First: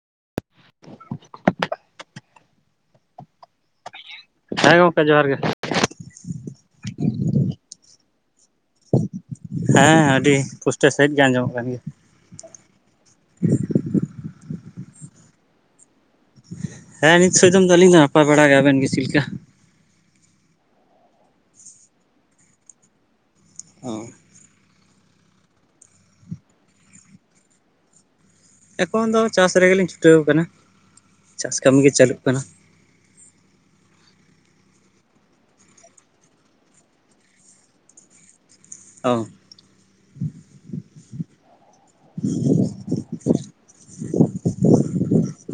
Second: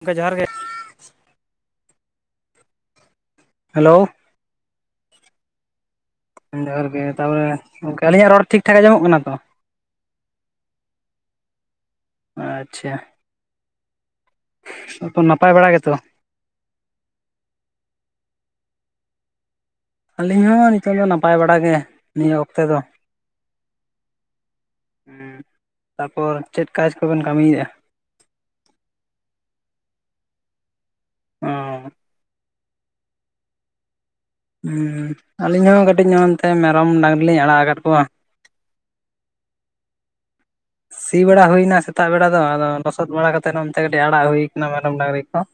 ᱜᱚᱝᱠᱮ ᱡᱚᱦᱟᱨ ᱜᱮ᱾ ᱦᱮᱞᱳ᱾ ᱦᱮᱸ ᱜᱚᱝᱠᱮ ᱡᱚᱸᱦᱟᱨ ᱜᱮ᱾ ᱡᱚᱸᱦᱟᱨ ᱜᱮ ᱛᱟᱯᱚᱨᱮ, ᱜᱚᱝᱠᱮ ᱟᱹᱞᱤᱧᱟᱜ ᱨᱚᱲ ᱴᱷᱤᱠ ᱴᱷᱟᱠ ᱟᱸᱡᱚᱢᱚᱜ ᱠᱟᱱᱟ ᱛᱚ? ᱦᱮᱸ ᱟᱹᱰᱤ ᱯᱩᱥᱴᱟᱹᱣᱥᱟᱺᱦᱤᱡ ᱜᱮ ᱟᱸᱡᱚᱢᱚᱜ ᱠᱟᱱ ᱜᱮᱭᱟ᱾ ᱟᱪᱪᱷᱟ, ᱮᱠᱷᱚᱱ ᱱᱟᱯᱟᱭ ᱵᱟᱲᱟ ᱜᱮᱛᱚ? ᱦᱮᱸ ᱱᱤᱛ ᱥᱳᱭᱫᱚᱢ ᱫᱚ ᱟᱹᱞᱤᱧ ᱫᱚ ᱱᱟᱯᱟᱭ ᱵᱟᱲᱟ ᱜᱮ ᱟᱵᱮᱱ ᱜᱮ ᱪᱤᱫ ᱞᱮᱠᱟ? ᱟᱹᱞᱤᱧ ᱦᱚᱸ ᱱᱤᱛᱚᱜ ᱫᱚ ᱱᱟᱯᱟᱭ ᱵᱟᱲᱟ ᱜᱮ ᱱᱤᱭᱟᱹ ᱚᱠᱛᱮ ᱫᱚ᱾ ᱦᱮᱸ᱾ ᱦᱩᱸ ᱛᱟᱯᱚᱨ ᱪᱮᱫ ᱠᱟᱡ ᱠᱚᱵᱮᱱ ᱠᱟᱢᱤᱭᱮᱜ-ᱟ? ᱮᱠᱷᱚᱱ ᱫᱚ ᱪᱟᱥ ᱨᱮᱜᱮᱞᱤᱧ ᱪᱷᱩᱴᱟᱹᱣ ᱠᱟᱱᱟ, ᱚ ᱪᱟᱥ ᱠᱟᱢᱤ ᱜᱮ ᱪᱟᱞᱩᱜ ᱠᱟᱱᱟ᱾ ᱦᱩᱸ, ᱟᱹᱞᱤᱧ ᱦᱚᱸ ᱠᱟᱹᱴᱤᱡ ᱱᱚᱜ ᱚᱱᱛᱮ ᱢᱮᱨᱚᱢ ᱰᱟᱝᱨᱤ ᱞᱤᱧ ᱟᱲᱟᱜ ᱟᱠᱟᱫ ᱠᱚᱣᱟ᱾ ᱚ᱾ ᱥᱤ ᱵᱟᱲᱟ ᱦᱩᱭᱱᱟ ᱥᱮᱛᱟᱜ ᱵᱮᱲᱟ ᱫᱚ ᱟᱫᱚ ᱞᱚᱥᱚᱫ ᱵᱟᱲᱟ ᱠᱟᱛᱮᱫ ᱱᱚᱱᱛᱮ ᱠᱟᱹᱴᱤᱡ ᱟᱲᱟᱜ ᱦᱩᱭ ᱠᱟᱱᱟ ᱢᱮᱨᱚᱢ ᱰᱟᱝᱨᱤ ᱠᱚ᱾ [inaudible]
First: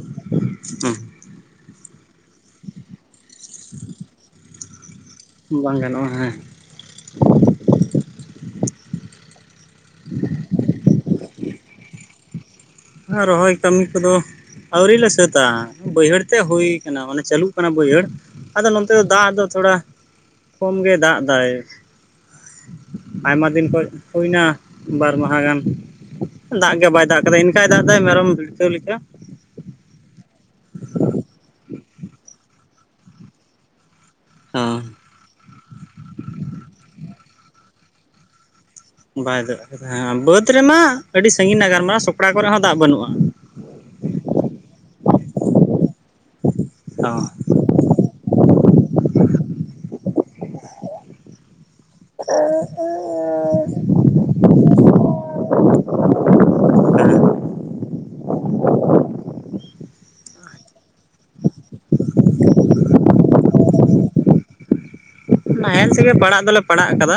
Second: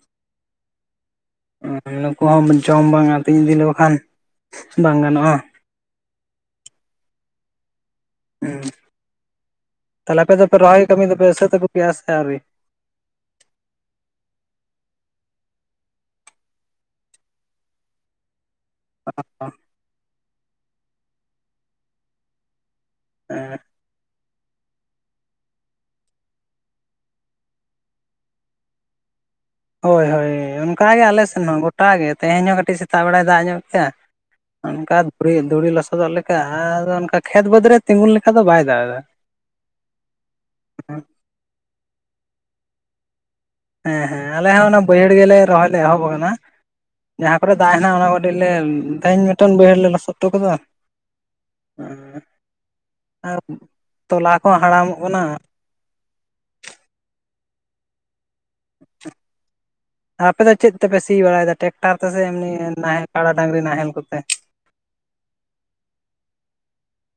ᱦᱩᱸ᱾ ᱮᱸ ᱱᱩᱠᱩ ᱦᱚᱸ ᱡᱚᱢ ᱵᱟᱝ ᱟᱹᱛᱤᱧ ᱵᱤ ᱞᱮᱠᱚ ᱠᱷᱟᱱ ᱵᱟᱝ ᱜᱟᱱᱚᱜᱼᱟ᱾ ᱵᱟᱝ ᱜᱟᱱᱚᱜᱼᱟ ᱦᱮᱸ᱾ ᱦᱩᱸ, ᱛᱟᱦᱞᱮ ᱟᱯᱮ ᱫᱚᱯᱮ ᱨᱚᱦᱚᱭ ᱠᱟᱹᱢᱤ ᱫᱚᱯᱮ ᱥᱟᱹᱛ ᱟᱹᱜᱩ ᱠᱮᱜ-ᱟ ᱥᱮ ᱟᱣᱨᱤ? ᱟ ᱨᱚᱦᱚᱭ ᱠᱟᱢᱤ ᱠᱚᱫᱚ ᱟᱹᱣᱨᱤᱞ ᱞᱮ ᱥᱟᱹᱛᱟ, ᱵᱟᱹᱭᱦᱟᱹᱲ ᱛᱮᱜ ᱦᱩᱭ ᱠᱟᱱᱟ ᱢᱟᱱᱮ ᱪᱟᱹᱞᱩᱜ ᱠᱟᱱᱟ ᱵᱟᱹᱭᱦᱟᱹᱲ᱾ ᱟᱫᱚ ᱱᱚᱱᱛᱮ ᱫᱚ ᱫᱟᱜ ᱫᱚ ᱛᱷᱚᱲᱟ ᱠᱚᱢ ᱜᱮ ᱫᱟᱜ ᱫᱟᱭ᱾ ᱟᱭᱢᱟ ᱦᱮᱸ ᱫᱤᱱ ᱠᱷᱚᱡ ᱦᱩᱭᱱᱟ ᱵᱟᱨ ᱢᱟᱸᱦᱟ ᱜᱟᱱ ᱫᱟᱜ ᱜᱮ ᱵᱟᱭ ᱫᱟᱜ ᱠᱟᱫᱟ ᱤᱱ ᱠᱟᱭ ᱫᱟᱜ ᱫᱟᱭ ᱢᱮᱨᱚᱢ ᱵᱷᱤᱲᱠᱟᱹᱣ ᱞᱮᱠᱟ, ᱦᱳᱭ ᱦᱳᱭ ᱚᱱᱠᱟ ᱜᱮ ᱟᱞᱮ ᱥᱮᱱ ᱦᱚᱸ ᱜᱚᱴᱟ ᱜᱮ ᱛᱮᱦᱮᱧ ᱦᱚᱸ ᱠᱟᱹᱴᱤᱡ ᱥᱮᱛᱟᱜ ᱵᱮᱲᱟᱭ ᱫᱟᱜ ᱧᱚᱜ ᱠᱮᱜ-ᱟ᱾ ᱚ ᱚᱱᱠᱟ ᱫᱷᱩᱨᱤ ᱫᱷᱩᱲᱤ ᱞᱚᱥᱚᱫᱚᱜ ᱞᱮᱠᱟ ᱟᱫᱚ ᱚᱱᱠᱟ ᱠᱷᱮᱛ ᱵᱟᱹᱫᱽ ᱨᱮ ᱛᱤᱸᱜᱩᱱ ᱞᱮᱠᱟ ᱫᱚ ᱵᱟᱭ ᱫᱟᱜ ᱮᱫᱟ᱾ ᱵᱟᱭ ᱫᱟᱜ ᱠᱟᱫᱟ, ᱦᱮᱸ ᱵᱟᱹᱫᱽ ᱨᱮᱢᱟ ᱟᱹᱰᱤ ᱥᱟᱺᱜᱤᱧ ᱨᱮᱱᱟᱜ ᱜᱟᱞᱢᱟᱨᱟᱣ ᱥᱚᱠᱲᱟ ᱠᱚᱨᱮ ᱦᱚᱸ ᱫᱟᱜ ᱵᱟᱹᱱᱩᱜᱼᱟ᱾ ᱦᱮᱸ ᱦᱮᱸ ᱟᱞᱮ ᱦᱚᱸ ᱚᱱᱟ ᱵᱟᱹᱭᱦᱟᱹᱲ ᱜᱮᱞᱮ ᱨᱚᱦᱚᱭ ᱞᱮ ᱮᱦᱚᱵ ᱟᱠᱟᱫᱟ ᱦᱚᱸ ᱡᱟᱦᱟᱸ ᱠᱚᱨᱮ ᱫᱟᱜ ᱦᱮᱱᱟᱜ ᱚᱱᱟ ᱠᱚ ᱠᱟᱹᱴᱤᱡ ᱞᱮ ᱛᱮᱦᱮᱧ ᱢᱤᱴᱴᱮᱱ ᱵᱟᱹᱭᱦᱟᱹᱲ ᱞᱮ ᱞᱚᱥᱚᱫ ᱦᱚᱴᱚ ᱠᱟᱫᱟ, ᱮᱸ ᱟᱨ ᱛᱚᱞᱟ ᱠᱚᱦᱚᱸ ᱦᱟᱲᱟᱢᱚᱜ ᱠᱟᱱᱟ᱾ [inaudible] ᱟᱯᱮ ᱫᱚ ᱪᱮᱫ ᱛᱮᱯᱮ ᱥᱤ ᱵᱟᱲᱟᱭᱮᱫᱟ ᱴᱮᱠᱴᱟᱨ ᱛᱮᱥᱮ ᱮᱢᱱᱤ ᱱᱟᱦᱮᱞ ᱠᱟᱲᱟ ᱰᱟᱝᱨᱤ ᱱᱟᱦᱮᱞ ᱠᱚᱛᱮ? ᱱᱟᱦᱮᱞ ᱛᱮᱜᱮ ᱯᱟᱲᱟᱜ ᱫᱚᱞᱮ ᱯᱟᱲᱟᱜ ᱟᱠᱟᱫᱟ᱾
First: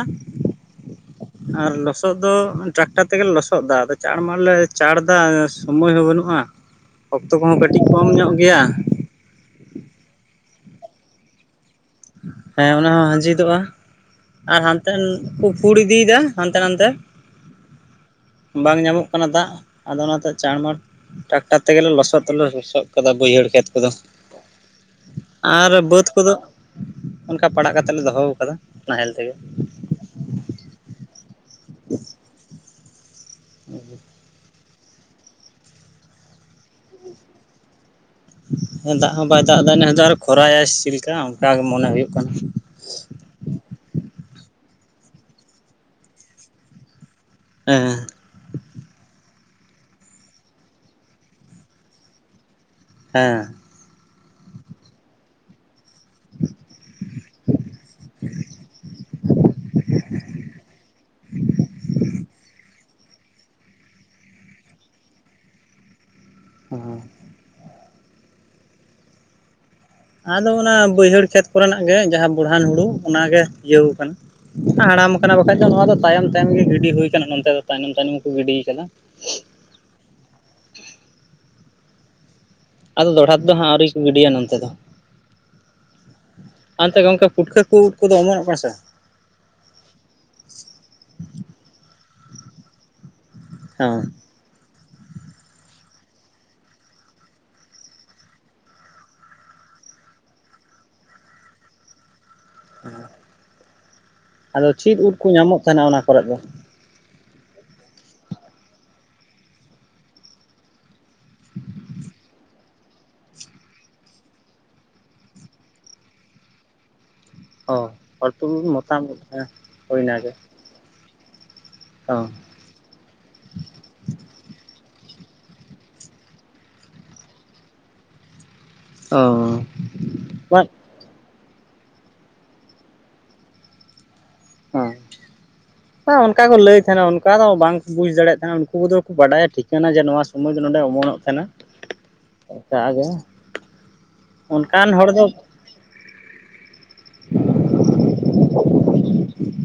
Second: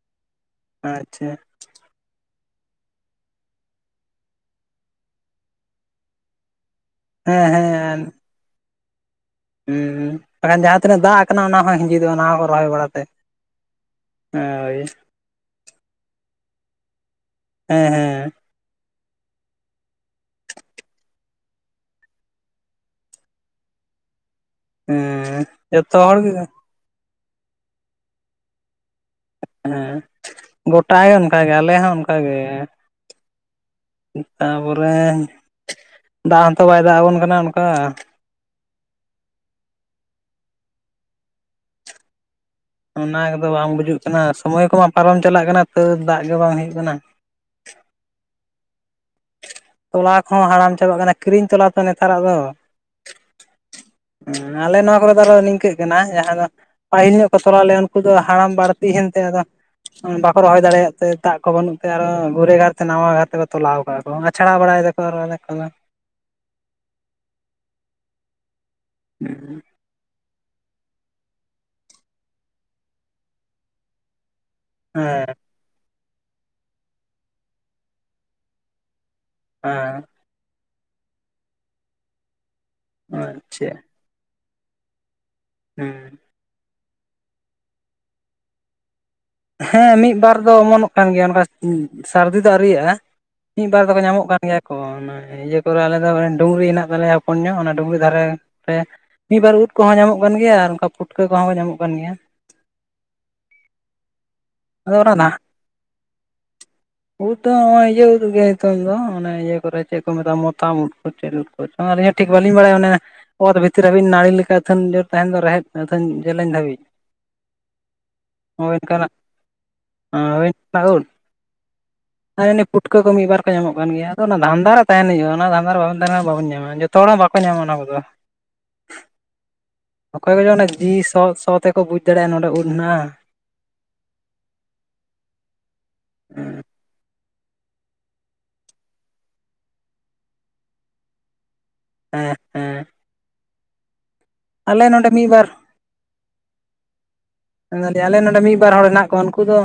ᱟᱪᱪᱷᱟ᱾ ᱟᱨ ᱞᱚᱥᱚᱫ ᱫᱚ ᱴᱨᱟᱠᱴᱟᱨ ᱛᱮᱜᱮᱞᱮ ᱞᱚᱥᱚᱫ ᱫᱟ, ᱟᱫᱚ ᱪᱟᱸᱲ ᱢᱟᱸᱲᱞᱮ ᱪᱟᱸᱲ ᱮᱫᱟ ᱥᱚᱢᱳᱭ ᱦᱚᱸ ᱵᱟᱹᱱᱩᱜᱼᱟ᱾ [inaudible] ᱚᱠᱛᱚ ᱠᱚᱦᱚᱸ ᱠᱟᱹᱴᱤᱡ ᱦᱮᱸ ᱠᱚᱢ ᱧᱚᱜ ᱜᱮᱭᱟ᱾ ᱦᱩᱸ ᱵᱟᱠᱷᱟᱱ ᱡᱟᱦᱟᱸ ᱛᱤᱱᱟᱹᱜ ᱫᱟᱜ ᱠᱟᱱᱟ ᱚᱱᱟ ᱦᱚᱸ ᱦᱤᱸᱡᱤᱫ ᱦᱮᱸ ᱚᱱᱟ ᱦᱚᱸ ᱦᱟᱸᱡᱤᱫᱚᱜᱼᱟ ᱟᱨ ᱦᱳᱭ ᱦᱟᱱᱛᱮᱱ ᱠᱚ ᱯᱩᱲ ᱤᱫᱤᱭᱫᱟ ᱦᱟᱱᱛᱮ ᱱᱟᱱᱛᱮ᱾ ᱦᱮᱸ ᱦᱮᱸ᱾ ᱵᱟᱝ ᱧᱟᱢᱚᱜ ᱠᱟᱱᱟ ᱫᱟᱜ ᱟᱫᱚ ᱚᱱᱟᱛᱮ ᱪᱟᱬᱢᱟᱬ ᱴᱨᱟᱠᱴᱟᱨ ᱛᱮᱜᱮᱞᱮ ᱞᱚᱥᱚᱫ ᱫᱚᱞᱮ ᱞᱚᱥᱚᱫ ᱠᱟᱫᱟ ᱵᱟᱹᱭᱦᱟᱹᱲ ᱠᱷᱮᱛ ᱠᱚᱫᱚ᱾ ᱦᱮᱸ ᱟᱨ ᱡᱚᱛᱚ ᱵᱟᱹᱫᱽ ᱦᱚᱲ ᱜᱮ ᱠᱚᱫᱚ ᱚᱱᱠᱟ ᱯᱟᱲᱟᱜ ᱠᱟᱛᱮ ᱞᱮ ᱫᱚᱦᱚᱣ ᱠᱟᱫᱟ ᱱᱟᱦᱮᱞ ᱛᱮᱜᱮ᱾ ᱦᱮᱸ ᱜᱚᱴᱟ ᱜᱮ ᱚᱱᱠᱟᱜᱮ ᱟᱞᱮ ᱦᱚᱸ ᱚᱱᱠᱟᱜᱮ᱾ [inaudible] ᱛᱟᱯᱚᱨᱮ ᱫᱟᱜ ᱦᱚᱸ ᱛᱚ ᱵᱟᱭ ᱫᱟᱜ ᱟᱵᱚᱱ ᱠᱟᱱᱟ ᱚᱱᱠᱟ ᱾ ᱦᱮᱸ ᱫᱟᱜ ᱦᱚᱸ ᱵᱟᱭ ᱫᱟᱜ ᱮᱫᱟ ᱱᱮᱥ ᱫᱚ ᱟᱨᱚ ᱠᱷᱚᱨᱟᱭᱟᱭ ᱥᱤ ᱪᱮᱫ ᱞᱮᱠᱟ ᱚᱱᱠᱟ ᱜᱮ ᱢᱚᱱᱮ ᱦᱩᱭᱩᱜ ᱠᱟᱱᱟ ᱾ ᱚᱱᱟ ᱜᱚᱫᱚ ᱵᱟᱝ ᱵᱩᱡᱩᱜ ᱠᱟᱱᱟ, ᱥᱚᱢᱚᱭ ᱠᱚᱢᱟ ᱯᱟᱨᱚᱢ ᱪᱟᱞᱟᱜ ᱠᱟᱱᱟ ᱛᱟᱹᱣ ᱫᱟᱜ ᱜᱮ ᱵᱟᱝ ᱦᱩᱭᱩᱜ ᱠᱟᱱᱟ ᱾ ᱦᱮᱸ ᱾ ᱛᱚᱞᱟ ᱠᱚᱦᱚᱸ ᱦᱟᱲᱟᱢ ᱪᱟᱵᱟᱜ ᱠᱟᱱᱟ ᱠᱤᱨᱤᱧ ᱛᱚᱞᱟ ᱛᱚ ᱱᱮᱛᱟᱨᱟᱜ ᱫᱚ ᱾ ᱦᱮᱸ ᱾ ᱦᱮᱸ ᱟᱞᱮ ᱱᱚᱣᱟ ᱠᱚᱨᱮ ᱫᱚ ᱟᱨᱚ ᱱᱤᱝᱠᱟᱹᱜ ᱤᱱᱟᱹᱜ ᱡᱟᱦᱟᱸ ᱫᱚ ᱯᱟᱹᱦᱤᱞ ᱧᱚᱜ ᱠᱚ ᱛᱚᱞᱟ ᱞᱮᱜᱼᱟ ᱩᱱᱠᱩ ᱫᱚ ᱦᱟᱲᱟᱢ ᱵᱟᱹᱲᱛᱤ ᱮᱱᱛᱮ ᱟᱫᱚᱼᱼ ᱵᱟᱠᱚ ᱨᱚᱦᱚᱭ ᱫᱟᱲᱮᱭᱟᱜ ᱛᱮ ᱫᱟᱜ ᱠᱚ ᱵᱟᱹᱱᱩᱜ ᱛᱮ ᱟᱨᱚ ᱜᱷᱩᱨᱮ ᱜᱟᱨ ᱛᱮ ᱱᱟᱣᱟ ᱜᱷᱟᱨᱛᱮ ᱠᱚ ᱛᱚᱞᱟᱣ ᱟᱠᱟᱫ ᱠᱚ, ᱟᱪᱷᱟᱲᱟ ᱵᱟᱲᱟᱭ ᱫᱟᱠᱚ ᱟᱨᱚ ᱟᱫᱮᱠ ᱠᱚᱫᱚ ᱾ ᱦᱩᱸ ᱾ [unintelligible] ᱟᱫᱚ ᱚᱱᱟ ᱵᱟᱹᱭᱦᱟᱹᱲ ᱠᱷᱮᱛ ᱠᱚᱨᱮᱱᱟᱜ ᱜᱮ ᱡᱟᱦᱟᱸ ᱵᱚᱲᱦᱟᱱ ᱦᱩᱲᱩ ᱚᱱᱟ ᱜᱮ ᱤᱭᱟᱹᱣ ᱟᱠᱟᱱᱟ ᱾ ᱦᱟᱲᱟᱢ ᱟᱠᱟᱱᱟ ᱾ ᱦᱚᱭᱛᱳ ᱱᱚᱣᱟ ᱫᱚ ᱛᱟᱭᱚᱢ ᱛᱟᱭᱱᱚᱢ ᱜᱮ ᱜᱤᱰᱤ ᱦᱳᱭ ᱠᱟᱱᱟ ᱱᱚᱱᱛᱮ ᱫᱚ ᱛᱟᱭᱱᱚᱢ ᱛᱟᱭᱱᱚᱢ ᱜᱮ ᱠᱩ ᱜᱤᱰᱤ ᱟᱠᱟᱫᱟ ᱾ ᱦᱮᱸ ᱾ ᱟᱫᱚ ᱦᱮᱸ ᱫᱚᱲᱦᱟ ᱛᱮ ᱫᱚ ᱟᱪᱪᱷᱟ ᱦᱟᱸᱜ ᱟᱹᱣᱨᱤ ᱠᱚ ᱜᱤᱰᱤᱭᱟ ᱱᱚᱱᱛᱮ ᱫᱚ ᱾ ᱦᱩᱸ ᱾ ᱟᱨ ᱚᱱᱛᱮ ᱜᱚᱝᱠᱮ ᱯᱩᱴᱠᱟᱹ ᱠᱩ ᱩᱫ ᱠᱚᱫᱚ ᱚᱢᱚᱱᱚᱜ ᱠᱟᱱᱟ ᱥᱮ ᱵᱟᱝ? ᱦᱮᱸ ᱢᱤᱫ ᱵᱟᱨ ᱫᱚ ᱚᱢᱚᱱᱚᱜ ᱠᱟᱱ ᱜᱮᱭᱟ, ᱱᱚᱠᱟ ᱥᱟᱹᱨᱫᱤ ᱫᱚ ᱟᱹᱣᱨᱤᱭᱟᱜᱼᱟ ᱢᱤᱫ ᱵᱟᱨ ᱦᱮᱸ ᱫᱚᱠᱚ ᱧᱟᱢᱚᱜ ᱠᱟᱱ ᱜᱮᱭᱟ ᱠᱚ, ᱚᱱᱟ ᱤᱭᱟᱹ ᱠᱚᱨᱮ ᱟᱞᱮ ᱫᱚ ᱰᱩᱝᱨᱤ ᱦᱮᱱᱟᱜ ᱛᱟᱞᱮᱭᱟ ᱦᱚᱯᱚᱱ ᱧᱚᱜ ᱚᱱᱟ ᱰᱩᱝᱨᱤ ᱫᱷᱟᱨᱮ ᱨᱮ ᱢᱤᱫ ᱵᱟᱨ ᱩᱫ ᱠᱚᱦᱚᱸ ᱧᱟᱢᱚᱜ ᱠᱟᱱ ᱜᱮᱭᱟ ᱟᱨ ᱚᱱᱠᱟ ᱯᱩᱴᱠᱟᱹ ᱠᱚᱦᱚᱸ ᱠᱚ ᱧᱟᱢᱚᱜ ᱠᱟᱱ ᱜᱮᱭᱟ ᱾ ᱦᱮᱸ [unintelligible] ᱟᱫᱚ ᱪᱮᱫ ᱩᱫ ᱠᱩ ᱧᱟᱢᱚᱜ ᱠᱟᱱᱟ ᱚᱱᱟ ᱠᱚᱨᱮᱜ ᱫᱚ? ᱩᱫ ᱫᱚ ᱦᱚᱜ-ᱚᱭ ᱤᱭᱟᱹ ᱩᱫ ᱜᱮ, ᱦᱤᱛᱚᱝ ᱫᱚ ᱚᱱᱮ ᱤᱭᱟᱹ ᱠᱚᱨᱮ ᱪᱮᱫ ᱠᱚ ᱢᱮᱛᱟᱜᱼᱟ ᱢᱚᱛᱟᱢ ᱩᱫ ᱠᱚ ᱪᱮᱫ ᱩᱫ [unintelligible] ᱟᱹᱞᱤᱧ ᱦᱚᱸ ᱴᱷᱤᱠ ᱵᱟᱹᱞᱤᱧ ᱵᱟᱲᱟᱭᱟ ᱚᱱᱟᱹᱜ ᱾ ᱚᱛ ᱵᱷᱤᱛᱤᱨ ᱦᱟᱹᱵᱤᱡ ᱱᱟᱹᱲᱤ ᱞᱮᱠᱟ ᱟᱹᱛᱷᱮᱢ ᱡᱳᱨ ᱛᱟᱸᱦᱮᱱ ᱫᱚ ᱨᱮᱦᱮᱫ ᱟᱹᱛᱷᱟᱹᱱ ᱡᱮᱞᱮᱧ ᱫᱷᱟᱹᱵᱤᱡ ᱾ ᱚ ᱦᱚᱭ ᱛᱚ ᱢᱚᱛᱟᱢ ᱚᱱᱠᱟᱱᱟᱜ ᱩᱫ ᱠᱟᱱ ᱾ ᱚ [unintelligible] ᱯᱩᱴᱠᱟᱹ ᱠᱚ ᱢᱤᱫ ᱵᱟᱨ ᱠᱚ ᱧᱟᱢᱚᱜ ᱠᱟᱱ ᱜᱮᱭᱟ, ᱟᱫᱚ ᱚᱱᱟ ᱫᱷᱟᱱᱫᱟ ᱨᱮ ᱛᱟᱦᱮᱸᱱ ᱦᱩᱭᱩᱜ-ᱟ ᱚᱱᱟ ᱫᱷᱟᱸᱫᱟ ᱨᱮ ᱵᱟᱵᱮᱱ ᱛᱟᱦᱮᱸ ᱞᱮᱱ ᱠᱷᱟᱱ ᱫᱚ ᱵᱟᱵᱮᱱ ᱧᱟᱢᱟ ᱾ ᱡᱚᱼᱼ ᱡᱚᱛᱚ ᱦᱚᱲ ᱦᱚᱸ ᱵᱟᱠᱚ ᱧᱟᱢᱟ ᱚᱱᱟ ᱠᱚᱫᱚ ᱾ ᱚ ᱾ ᱚᱠᱚᱭ ᱠᱚ ᱫᱚ ᱚᱱᱟ ᱡᱤ ᱥᱚᱶ ᱥᱚᱶ ᱛᱮᱠᱚ ᱵᱩᱡ ᱫᱟᱲᱮᱜᱼᱟ ᱱᱚᱸᱰᱮ ᱩᱫ ᱦᱮᱱᱟᱜᱼᱟ ᱾ ᱦᱩᱸ, ᱦᱚᱸ ᱚᱱᱠᱟ ᱜᱚ ᱞᱟᱹᱭ ᱛᱟᱦᱮᱱᱟ ᱚᱱ ᱚᱠᱟ ᱫᱚ ᱵᱟᱝᱠᱚ ᱵᱩᱡᱽ ᱫᱟᱲᱮᱭᱟᱜ ᱛᱟᱦᱮᱱᱟ ᱩᱱᱠᱩ ᱫᱚᱠᱚ ᱵᱟᱰᱟᱭᱟ ᱴᱷᱤᱠᱟᱹᱱᱟ ᱡᱮ ᱱᱚᱣᱟ ᱥᱚᱢᱚᱭ ᱫᱚ ᱱᱚᱸᱰᱮ ᱚᱢᱚᱱᱚᱜ ᱛᱟᱦᱮᱱᱟ ᱦᱮᱸ ᱾ ᱦᱮᱸ ᱚᱠᱟ ᱟᱫᱚ, ᱟᱞᱮ ᱚᱱᱠᱟᱱ ᱦᱚᱲ ᱱᱚᱰᱮ ᱫᱚ ᱢᱤᱫ ᱵᱟᱨ ᱟᱞᱮ ᱱᱚᱸᱰᱮ ᱢᱤᱜ ᱵᱟᱨ ᱦᱚᱲ ᱦᱮᱱᱟᱜ ᱠᱚᱣᱟ ᱩᱱᱠᱩ ᱫᱚ